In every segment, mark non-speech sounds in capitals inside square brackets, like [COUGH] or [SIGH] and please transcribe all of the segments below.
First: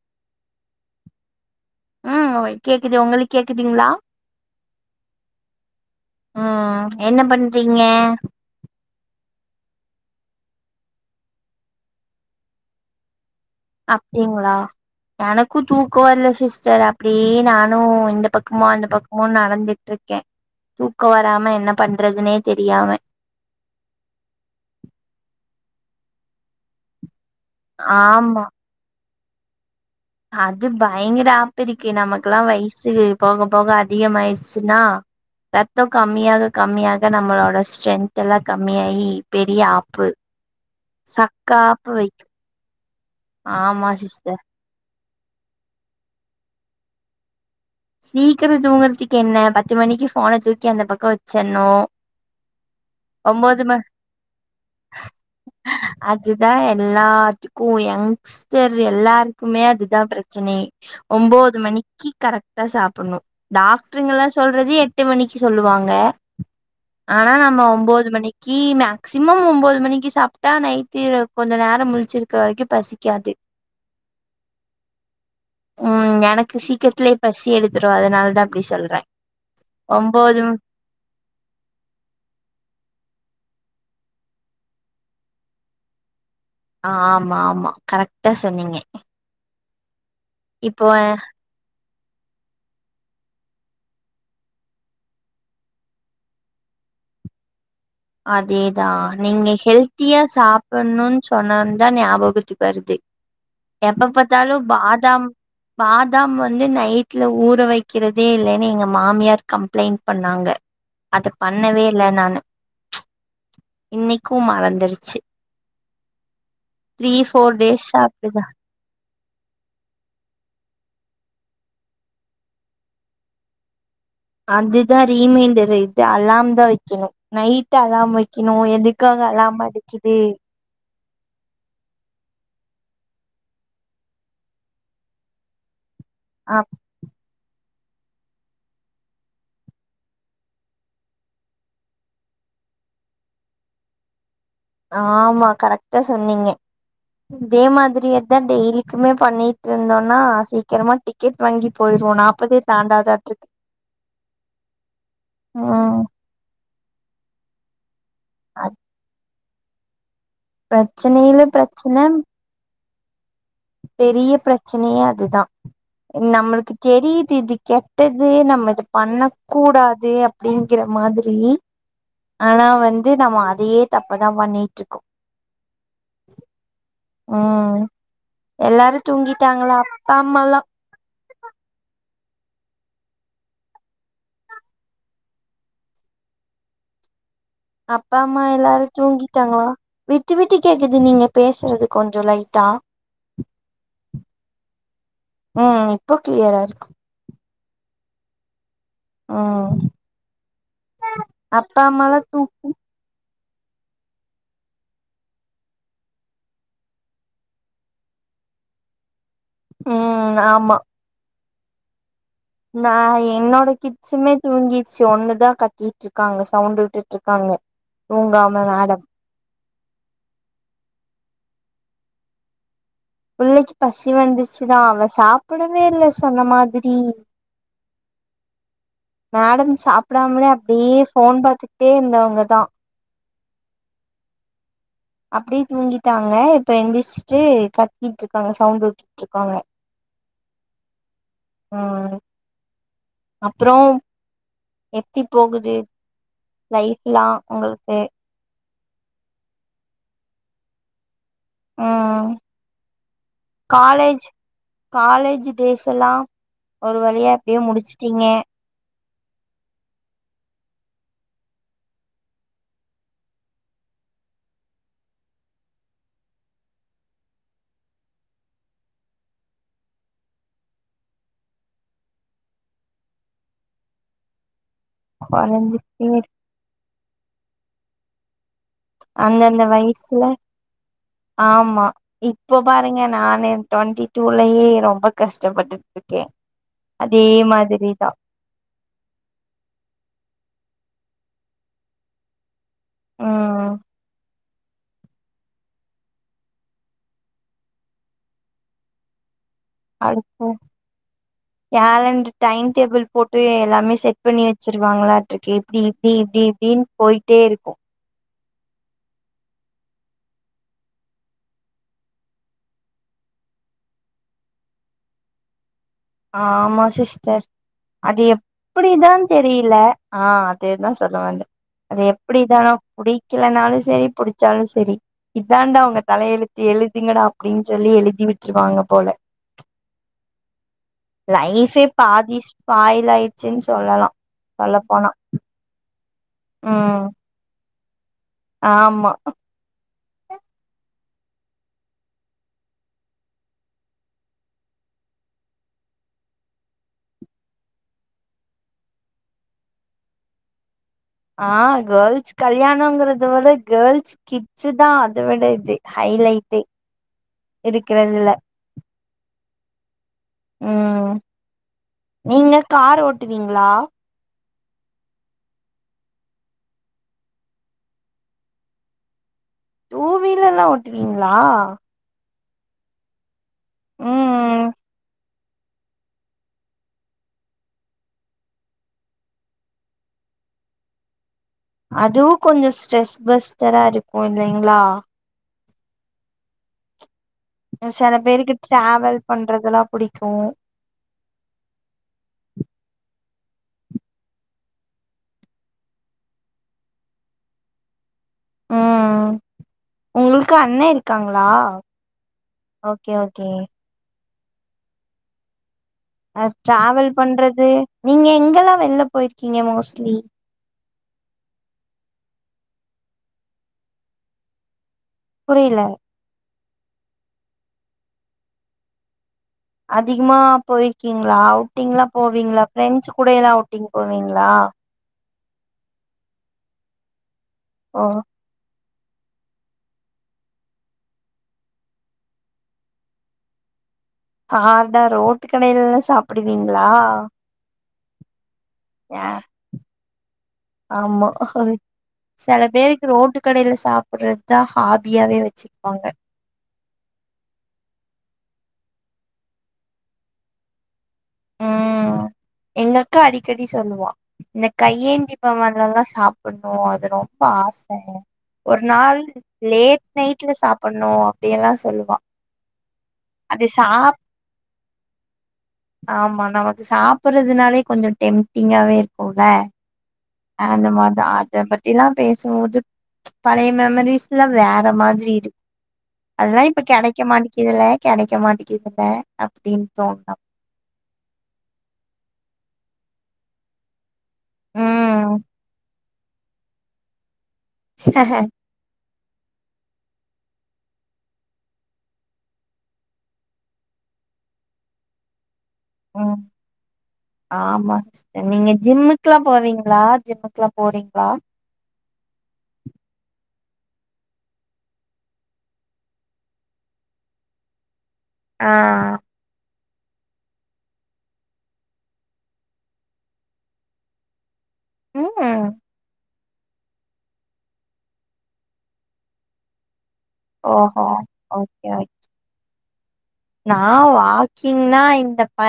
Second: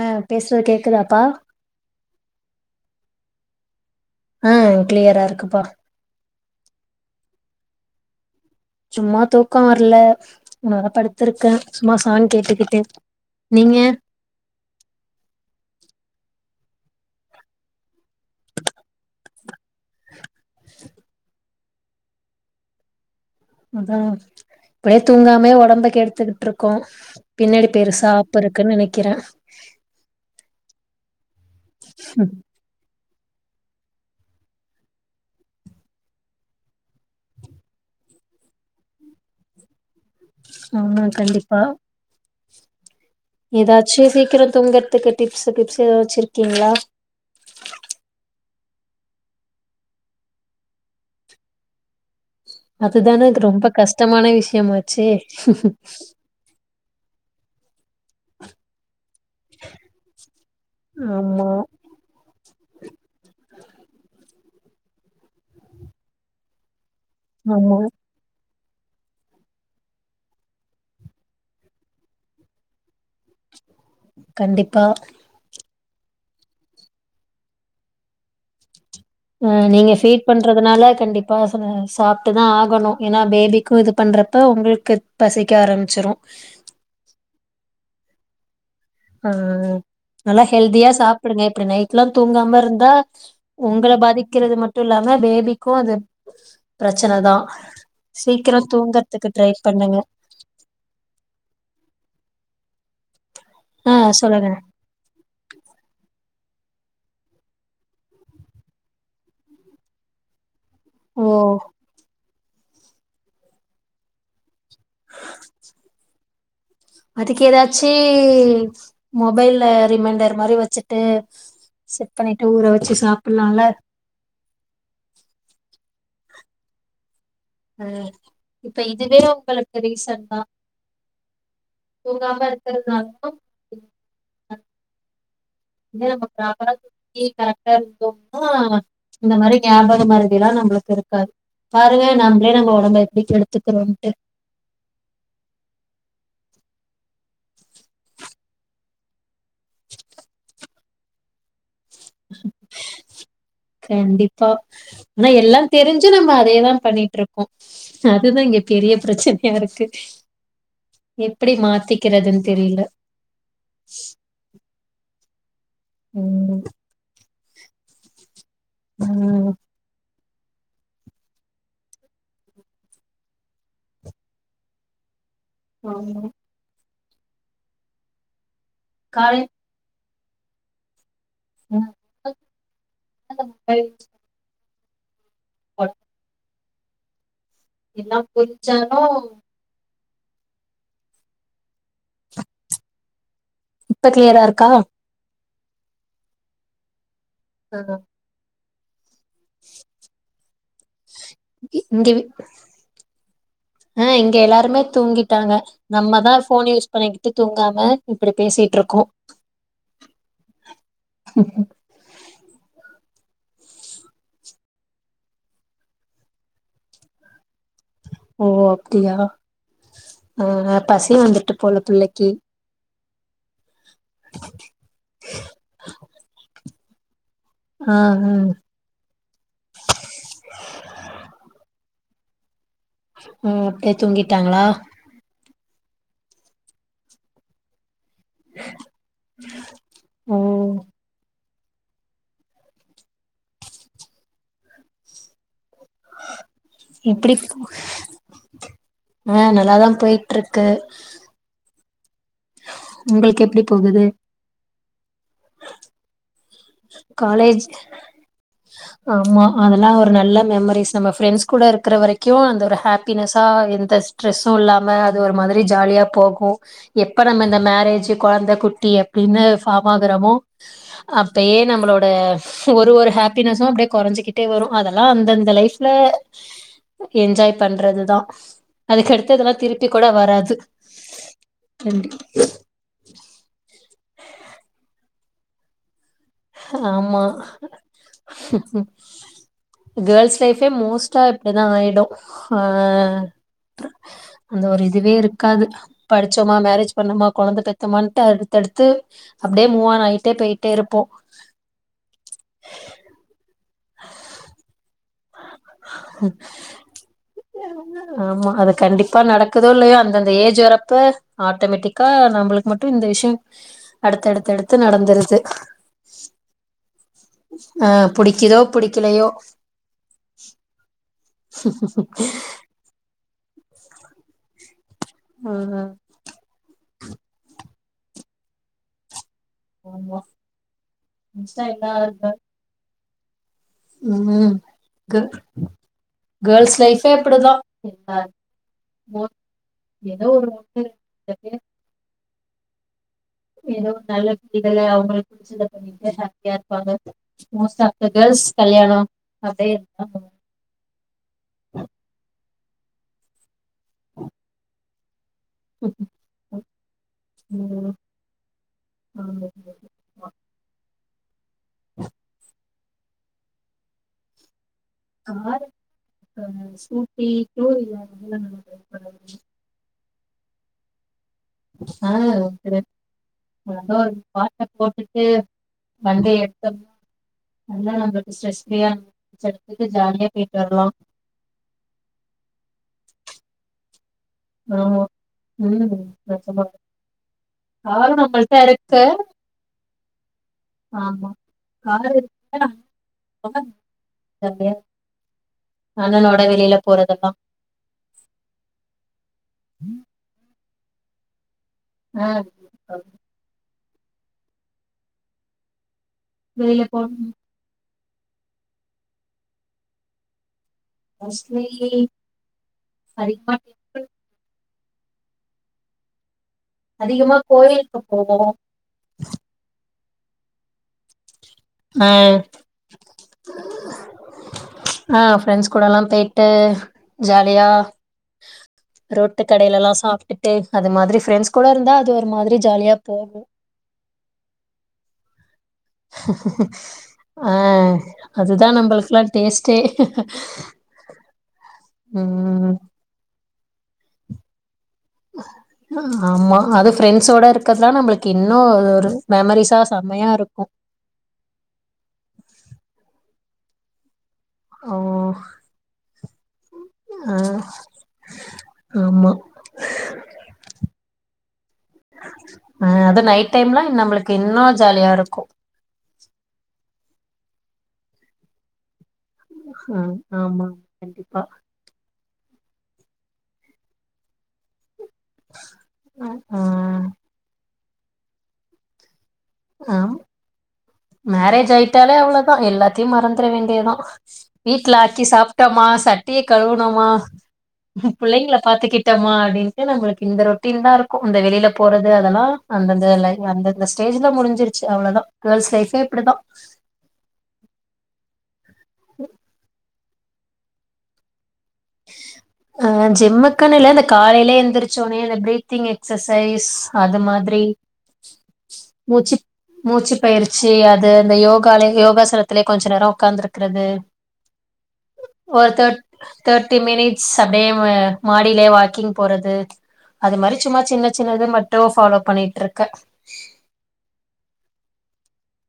அஹ் பேசுற கேக்குதாப்பா ம்ஹ் ஓ கேக்குது உங்களுக்கு கேக்குதுங்களா ம்ஹ் கிளியரா இருக்குப்பா ங்க சும்மா தூக்க வரல நா படுத்திருக்கே சும்மா சாங் கேட்டுக்கிட்டு நீங்க அப்படிங்களா எனக்கு தூக் கோவர்ல சிஸ்டர் அப்படியே நானு இந்த பக்கமு அந்த பக்கமு நடந்துட்டு இருக்கே தூக்க வராம என்ன பண்றதுனே தெரியாம அதான் இப்படியே தூங்காமே ஓடம்பகெடுத்துக்கிட் இருக்கோ பின்னாடி பெருசா ஆப்பு ஆமா இருக்குன்னு நினைக்கிறே [INAUDIBLE] அது பயங்கர ஆப்பு இருக்கு நமக்குல்லா வயசு போக போக அதிக ஆயிடுச்சுன்னா ரத்த கம்மியாக கம்மியாக நம்மளோட ஸ்ட்ரென்த் எல்லா கம்மியாயி பெரிய ஆப்பு ஆமா சக்க கண்டிப்பா ஆப்பு வைக்கு ஆமா ஏதாச்சு சிஸ்டர் சீக்கிர தூங்கறதுக்கு டிப்ஸ் கிப்ஸ் ஏதாச்சிருக்கீங்களா சீக்கிர தூங்குறதுக்கு என்ன பத்து மணிக்கு ஃபோனை தூக்கி அந்த பக்க வச்சர்னு அதுதானே ரொம்ப கஷ்டமான விஷயமா ஆச்சே அதுதா எல்லாத்துக்கு ஏன் சிஸ்டர் எல்லாருக்குமே அதுதான் பிரச்சனையே ஆமா ஒன்பது மணிக்கு கரெக்ட் சாப்பிடணும் டாக்டருங்கல்லாம் சொல்றது எட்டு மணிக்கு சொல்லுவாங்க ஆனா நம்ம ஆமா ஒன்பது மணிக்கு ஒன்பது மணிக்கு மேக்சிமம் ஒன்பது மணிக்கு சாப்பிட்டா நைட்டு கொஞ்சம் நேர முழுச்சிருக்கிற வரைக்கு பசி கண்டிப்பா ம் எனக்கு சீக்கிரத்துலே பசி எடுத்துரு அதனால தா அப்டி சொல்றே ம் நீங்க ஃபீட் ஒம்போது பண்றதுனால கண்டிப்பா ச சாப்ட்டுதா ஆகணு ஏனா பேபி க்கு இது பண்றப்ப உங்களுக்கு பசிக்க ஆரம்பிச்சிரு ஆஹ் ஆமா ஆமா கரெக்ட்டா சொன்னீங்க அ நல்லா ஹெல்தியா இப்போ சாப்பிடுங்க இப்டி நை ட்டுல்லா தூங்காமருந்தா உங்கள பாதிக்கறது மட்டு இல்லாம பேபிக்கு அது பிரச்சனதா அதேதா நீங்க ஹெல்த்தியா சாப்புர்ணுன்னு சொன்னோன் தா ஞாபகத்துக்கு வருதே ஆ எப்ப சொல்லுங்க பாத்தாலு பாதாம் பாதாம் வந் ந்து நைட்ல ஊற வைக்கிறதே இல்லேன்னு எங்க மாமியார் கம்ப்ளைண்ட் பண்ணாங்க ஓ அது பண்ணவே இல்ல நானு இன்னைக்கு மறந்து த்ரீ அதுக்கு ஃபோர் ஏதாச்சு டேஸா அப்டிதா மொபைல்ல ரிமைண்டர் மாதிரி வச்சு ச்சிட்டு செட் பண்ணிட்டு ஊற வெச்சு சாப்டலாம்ல அதுதா ரீமைண்டரு இது அலாம் தா வைக்கணு நைட் அலாம் வைக்கணு இப்ப இதுவே எதுக்காக அலாம் உங்களுக்கு அடிக்கிது ரீசன் தா தூங்காம இருக்கறதுனால தா [INAUDIBLE] இதே நம்ப அ ப்ராப்பரா [INAUDIBLE] ங்கிட்டா இருந்தோம்னா இந்த மாரி ஞாபக மாருதியெல்லா நம்பளுக்கு இருக்காது பாருங்க நம்மளே நம்ம ஒடம்ப எப்டி எடுத்துக்கிறோம்ட்டு ஆமா கரக்ட்டா சொன்னீங்க இதே மாதிரியதா டெய்லிக்குமே பண்ணி ட்ருந்தோன்னா சீக்கிரமா டிக்கெட் வாங்கி போயிருவோ நாப்பதே தாண்டாதாட்ருக்கு கண்டிப்பா ஆனா எல்லா ம் தெரிஞ்சு நம்ம அதேதா பண்ணிட்டு இருக்கோ அதுதா இங்க பெரிய பிரச்சன யாருக்கு பிரச்சனயில்ல பிரச்சன தெரில பெரிய பிரச்சனையே அதுதா ம் நம்மளுக்கு தெரியிது இது கெட்டது நம் ம் அது ம் பண்ணக்கூடாது அப் அப்டிங்கிற மாதிரி ஆனா வந்து நம்ம அதையே தப்பதா பண்ணிட்டுருக்கோ ஆமா ஆ எல்லாரு காலை தூங்கிட்டாங்களா தம்மல்லா ம் [INAUDIBLE] அ அப்பா அம்மா எல்லாரு புரிஞ்சாலு தூங்கிட்டாங்களா விட்டு விட்டு கேக்குது நீங்க பேசுறது கொஞ்சோ லைட்டா இப்ப க்ளியரா இருக்கா ஆ இப்போ க்ளியரா இருக்கு ஆ ஆ அப்பா அம்மாலா தூங்கி அ இங்க எல்லாருமே தூங்கிட்டாங்க நம்மதா ஃபோன் யூஸ் பண்ணிக்கிட்டு தூங்காம இப்டி பேசிட்டு இருக்கோ ம் ஆமா நா என்னோட கிட்ஸ்சுமே தூங்கிச்சு ஒண்ணுதா கத்திட்டு இருக்காங்க சவுண்ட விட்டுட்டு இருக்காங்க தூங்காம மடம் அ பசி வந்துட்டு போல பிள்ளைக்கி பிள்ளைக்கி பசி வந்துருச்சுதா அவ சாப்டவே இல்ல சொன்ன மாதி ம் ஆ உ மேடம் சாப்பிடாமலே அப்டியே ஃபோன் பாத்துட்டே இருந்தா அங்கதா ம் அப்டியே தூங்கிட்டாங்களா அப்டியே தூங்கிட்டாங்க இப்ப எந்திருச்சுட்டு கட் ட்டிட்டு இருக்காங்க சவுண்ட் விட்டிட்டு இருக்காங்க ஓ ஆ அப்புறோம் எப்டி போகுது லைஃப்லா உங்களுக்கு அ நல்லாதா போய்ட்ருக்கு ஆ எப்டி போகுது காலேஜ் காலேஜ் டேஸ் எல்லாம் ஒரு வழியா எப்டியோ காலேஜ் முடிச்சுட்டீங்க ஆமா அதெல்லா ஒரு நல்ல மெமரிஸ் நம்ம ஃப்ரெண்ட்ஸ் கூட இருக்கிற வரைக்கு அந்த ஒரு ஹப்பினஸ்ஸா எந்த ஸ்ட்ரெஸ்ஸு இல்லாம அது ஒரு மாதிரி ஜாலியா போகு எப்ப நம்ம இந்த மரேஜ்ஜூ கொழந்த குட்டி அப்டின்னு ஃபார்ம் ஆகுறோமோ அப் அப்பயே நம்மளோட ஒரு ஒரு ஹப்பினஸு அப்டியே கொறஞ்சிக்கிட்டே வரு அதெல்லாம் அந்தந்த லைஃப்ல கொழந்தைக்கு என்ஜாய் பண்றதுதா அதுக்கடுத்து இதெல்லா அந்தந்த திருப்பி கூட வயசுல வராது ஆமா கண்டி- இப்ப பாருங்க நானே ட்வெண்டி டூலயே ரொம்ப கஷ்டப்பட்டு ஆமா கேல்ஸ் லைஃபே மோஸ்ட் டா இப்படிதா ஆயிடும் ஆ ம் அது ஒரு இதுவே இருக்காது படிச்சோமா மேரேஜ் பண்ணோமா குழந்த பெத்தோமட்டு அடுத்த அடுத்து அப்படியே மூவான் ஆயிட்டே போயிட்டே இருப்போம் கலெண்ட் டைம் டேபள் போ எல்லாமே செட் பண்ணி வச்சருவாங்களா எப்படி இப்படி இப்படி இப்படின்னு போயிட்டே இருக்கும் ஆமா அது கண்டிப்பா நடக்குதோ இல்லையோ அந்தந்த ஏஜ் வரப்ப ஆட்டோமேட்டிக்கா நம்மளுக்கு மட்டும் இந்த விஷயம் அடுத்த அடுத்த அடுத்து நடந்துருது ஆமா சிஸ்டர் ஆ அது புடிக்குதோ எப்படிதா புடிக்கலையோ தெரியல ஆ அதேதா சொல்ல வந்த அது எப்படி தானோ புடி புடிக்கலனாலும் சரி புடிச்சாலும் சரி இதான்ண்டா ம் உங்க தலைய எழுத்து எழுதுங்கடா அப்படின்னு சொல்லி எழுதி விட்டுருவாங்க போல ஆமா லைஃபே பாதிஸ் ஸ்பாயில் அய் உம் கே கேள்ஸ் ம் லைபே அப்படிதா ம் எல்லாரு ஆமா மோஸ்ட் ஏதோ ஒரு உண்ம இருக்கு [INAUDIBLE] ஏதோ நல்ல விதிகள அவங்களுக்கு புடிச்சத பண்ணிட்டு ஹாப்பியா இருப்பாங்க மோஸ்ட் ஆப் த கேள்ஸ் கல்யாணம் அப்படியே ஆ கேல்ஸ் கல்யாணம்ங்கறத விட கேல்ஸ் கிச்சதா அத விட இது ஹைலைட்டே இருக்கறதுல உம் நீங்க கார் ஓட்டுவீங்களா கார் ஓட்டவராது ஸ்கூட்டி டூவீலர் அதல்லா நல்ல டிரைவ் பண்ணுவ டூ வீர்ல்லா ஓட்டுவீங்க லா [UNINTELLIGIBLE] அது ஒரு பாட்ட போட்டுட்டு வண்டிய எடுத்த நல்லா நம்மளுக்கு ஸ்ட்ரெஸ்பியா எடுத்துட்டு ஜாலியா போயிட்டு வரலாம் அதுவு கொஞ்ச ஸ்ட்ரெஸ் பஸ்ரா இருக் ஆமா உம் நெஜா மா சில பேருக்கு டிராவல் பண்ணறது நா புடிக் கும் ஆமா கார் [UNINTELLIGIBLE] வெளியில போறதல்லாம் உம் உங்களுக்கு அ ண்ணே இருக்காங்களா ஆ ஓகே ஓகே ஆ வெளியில டிராவல் போனு பண்றது நீங்க எங்கெல்லாம் வெளில போயிருக்கீங்க மோஸ்ட்லி மோஸ்ட்லி ஹரித்வார் டெம்ப்ள் புரியல அதிகமா கோயிலுக்கு போவோ அதிகமாக போயிருக்கீங்களா அவுட்டிங்லா ஆ போவீங்களா ப்ரெண்ட்ஸ் கூட எல்லாம் அவுட்டிங் போவீங்களா ஆ ஃப்ரெண்ட்ஸ் கூடலா போய்ட்டு ஜாலியா ஓ ரோட்டு கடையலலா சாப்ட்டுட்டு அது மாதிரி ஃப்ரெண்ட்ஸ் கூட இருந்தா அது ஒரு மாதிரி ஜாலியா போகும் ஆடா ரோட் ஆ அதுதா நம்மளுக்குெல்லா ஆ டேஸ்டே ஆமா உம் ரோட்டுகடைல சாப்பறத ஆ ஆமா அது ஃப்ரெண்ட்ஸோட இருக்கிறதுல்லா நம்மளுக்கு இன்னு ஒரு மெமரிஸா செம்மையா இருக்கு உம் எங்க அக்கா அடி க்கெடி சொல்லுவா இந்த கை ஓ ஏந்திசி பவன்ல்லா சாப்பிடணும் அது ஆ ரொம்ப ஆச ஒரு நாள் ஆமா லேட் நைட்ல சாப்பிடணும் அப்படியெல்லா சொல்லுவா ஆ நைட் அது டைம்லா சாப் நம்மளுக்கு இன்னு ஜாலியா இருக்கு ஆமா நா வந்து சாப் பறதுனாலே கொஞ்ச டெம்டிங்காவே போல ம் ஆமா அந்த மாதிரிதா கண்டிப்பா அத பத்திலா பேசும்போது பழைய மெமரிஸ் எல்லா வேற மாரி ஆ அதெல்லாம இப்ப கிடைக்க மாட்டிக்கிதுல கிடைக்க மாட்டிக்கிதுல அப்படின் ஆ தோணு மேரேஜ் ஆயிட்டாலே அவ்வளவுதா எல்லாத்தையு மறந்துட வேண்டியதுதா வீட்டுல ஆக்கி ம் சாப்ட்டோமா சட்டிய கழுவுணமா புள்ளைங்கள பாத்துக்கிட்டு திட்டமா அப்படின்ட்டு நம்மளுக்கு இந்த ரொட்டீன் தா இருக்கும் அந்த வெளில போறது அதெல்லா அந்தந்த அந்தந்த ஸ்டேஜ்ல முடிஞ்சிருச்சு அவ்வளவுதா கேர்ள்ஸ் லைஃபே இப்படிதா ம் ஆமா சிஸ்டர் நீங்க ஜிம்முக்குல்லா போவீங்களா ஜிம்முக்கு எல்லா போறீங்களா ஜிம்முக்கு இல்ல இந்த காலைல எந்திரச்சோடனே அந்த பிரீத்திங் எக்சசைஸ் அது மாதிரி ஆ மூச்சு மூச்சு பயிற்சி அது இந்த யோகால யோகாசனத்திலயே கொஞ்ச நேர உட்காந்துருக்கிறது ம் ஒரு தட் தேர்ட்டி மினிட்ஸ் அப்படியே மாடியிலயே வாக்கிங் போறது அது மாதிரி சும்மா ஓஹோ சின்ன சின்னத மட்டும் ஓகே ஓகே ஃபாலோ பண்ணிட்டு இருக்கே நா வாக்கிங்னா இந்த ப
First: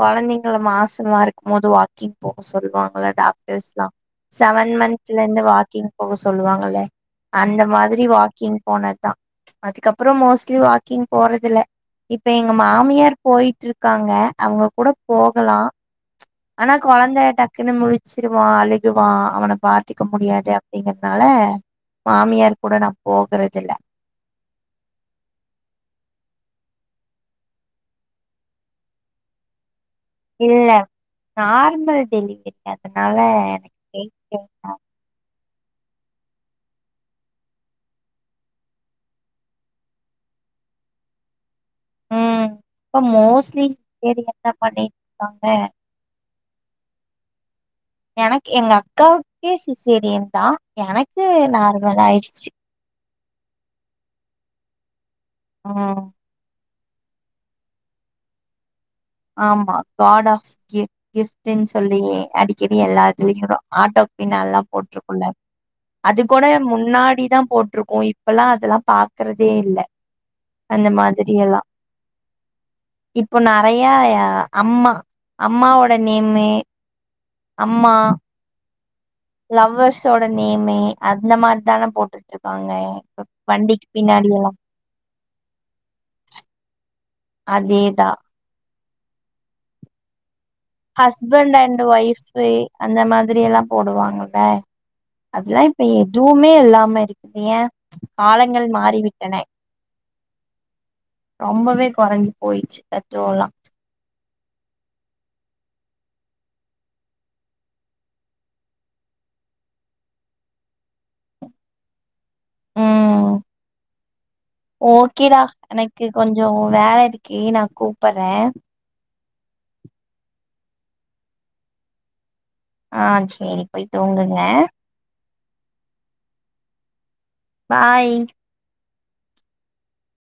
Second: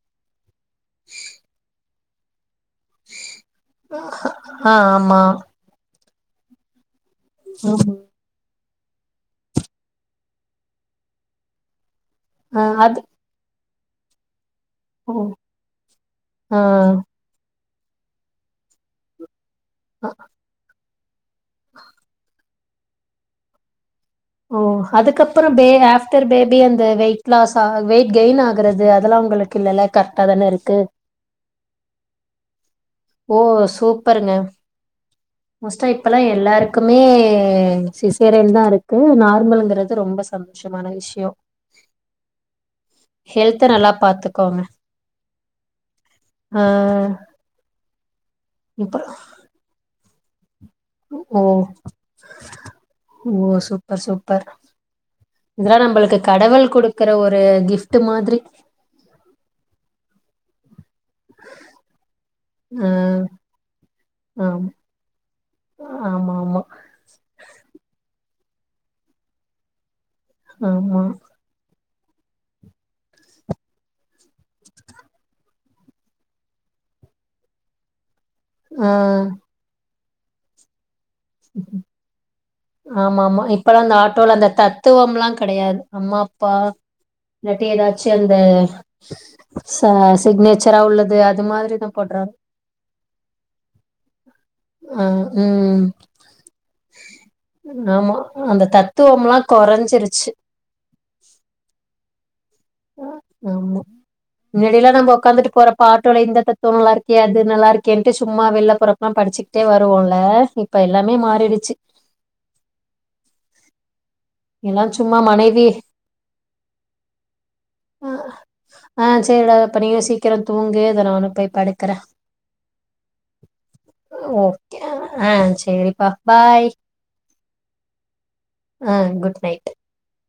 குழந்தைங்க மாசமா இருக்கும்போது வா கிங்போ சொல்லுவாங்கள டாக்டர்ஸ்லா ஆ செவன் மந்த்ல ஆமா இருந்து வாக்கிங் போக சொல்லுவாங்கள அந்த ம் மாதிரி வாக்கிங் போனதுதா அதுக்கப்புறம் மோஸ்ட்லி வாக்கிங் போறது இல்ல இப்ப எங்க ஆ அது மாமியார் போயிட்டு இருக் காங்க அவங்க கூட ஓ போகலாம் ஆ ஆனா குழந்த டக் குன்னு முழச்சிருவா அழுகுவா அவன பாத்துக்க அ முடியாது அப்படிங்கற னால மாமியார் கூட நா போகறது இல்ல ஓ அதுக்கப்புறம் பே ஆப்டர் பேபி அந்த வெயிட் லாஸ் வெயிட் கெயின் ஆகுறது அதெல்லா உங்களுக்கு இல்லல இல்ல நார்மல் டெலிவரி அதனால ஓ எனக்கு வெயிட் சூப்பருங்க கேன் ஆகல மோஸ்ட்டா இப்பல்லா எல்லாருக்குமே சிசேரியன் தா இருக்கு நார்மல்ங்றது ரொம்ப சந்தோஷமான விஷ்யோ உம் இப்ப ஹெல்த்த மோஸ்ட்லி நல்லா பாத்துக்கோங்க [INAUDIBLE] ஆஹ் எனக் எங்க அக்காவுக்கே சிசேரியன் தா எனக்கு ஓ நார்மல் ஆயிடுச்சு ஓ சூப்பர் சூப்பர் இதுலா ம் நம்பளுக்கு கடவுள் குடுக் க்கற ஒரு கிஃப்ட் மாதிரி ஆமா காட் ஆஃப் கி கிஃப்ட்டுன் சொல்லி அடிக்கடி ஆ எல்லாத்திலியு ஆட்டோ பின்னால்லா ஆம் போட்ருக்குல்ல அது ஆமா கோட ஆமா முன்னாடிதா போட்ருக்கூ இ இப்பல்லா அதெல்லா பாக்கறதே இல்ல அந்த ஆமா மாதிரி எல்லா இப்போ நறை ய அம்மா அம்மாவோட நேமு அம்மா ஆஹ் தோட நேமே அந்த மார்த் தான போட்டுட்ருக்காங் ஆமாமா இப்பலா இந்த ஆட்டோல அந்த தத்துவம்லா கெடையாது அம்மா அப்பா இல்லாட்டி எதாச்சு அதேதா அந்த சஸ் ஹஸ்பண்டு அண்டு ஒய்ஃபு அந்த மாதிரி எல்லா போடுவாங்க ப ஆ அதுலா இப்ப ம் எதுவுமே இல்லாம இருக்குது ஏ ஆமா அந்த காலங்கள் மாறிவிட்டன தத்துவம்லா கொறஞ்சிருச்சு ரொம்பவே கொறஞ்சு போயிச்சு தத்துவோல்லா வெளில நம்ப ஒக்காந்துட்டு போறப்ப ஆட்டோல இந்த தத்துவோ நல்லாருக்கே அது நல்லாருக்கேன்ட்டு சும்மா வெள்ல போறப்பலா படிச்சுக்கிட்டே வருவோல்ல இப்ப எல்லாமே மாறிடுச்சு ம் எல்லா சும்மா ஓகேடா மனைவி எனக்கு கொஞ்சோ வேல இருக்கு நா கூப்பறே சேரிடா ப்ப நீயு சீக்கிரந் தூங்கு இத நானு போய் படுக்கறே ஆஹ் சேரி போய் தூங்குங்க சேரிப்பா பாய் பாய் ம் குட் நைட்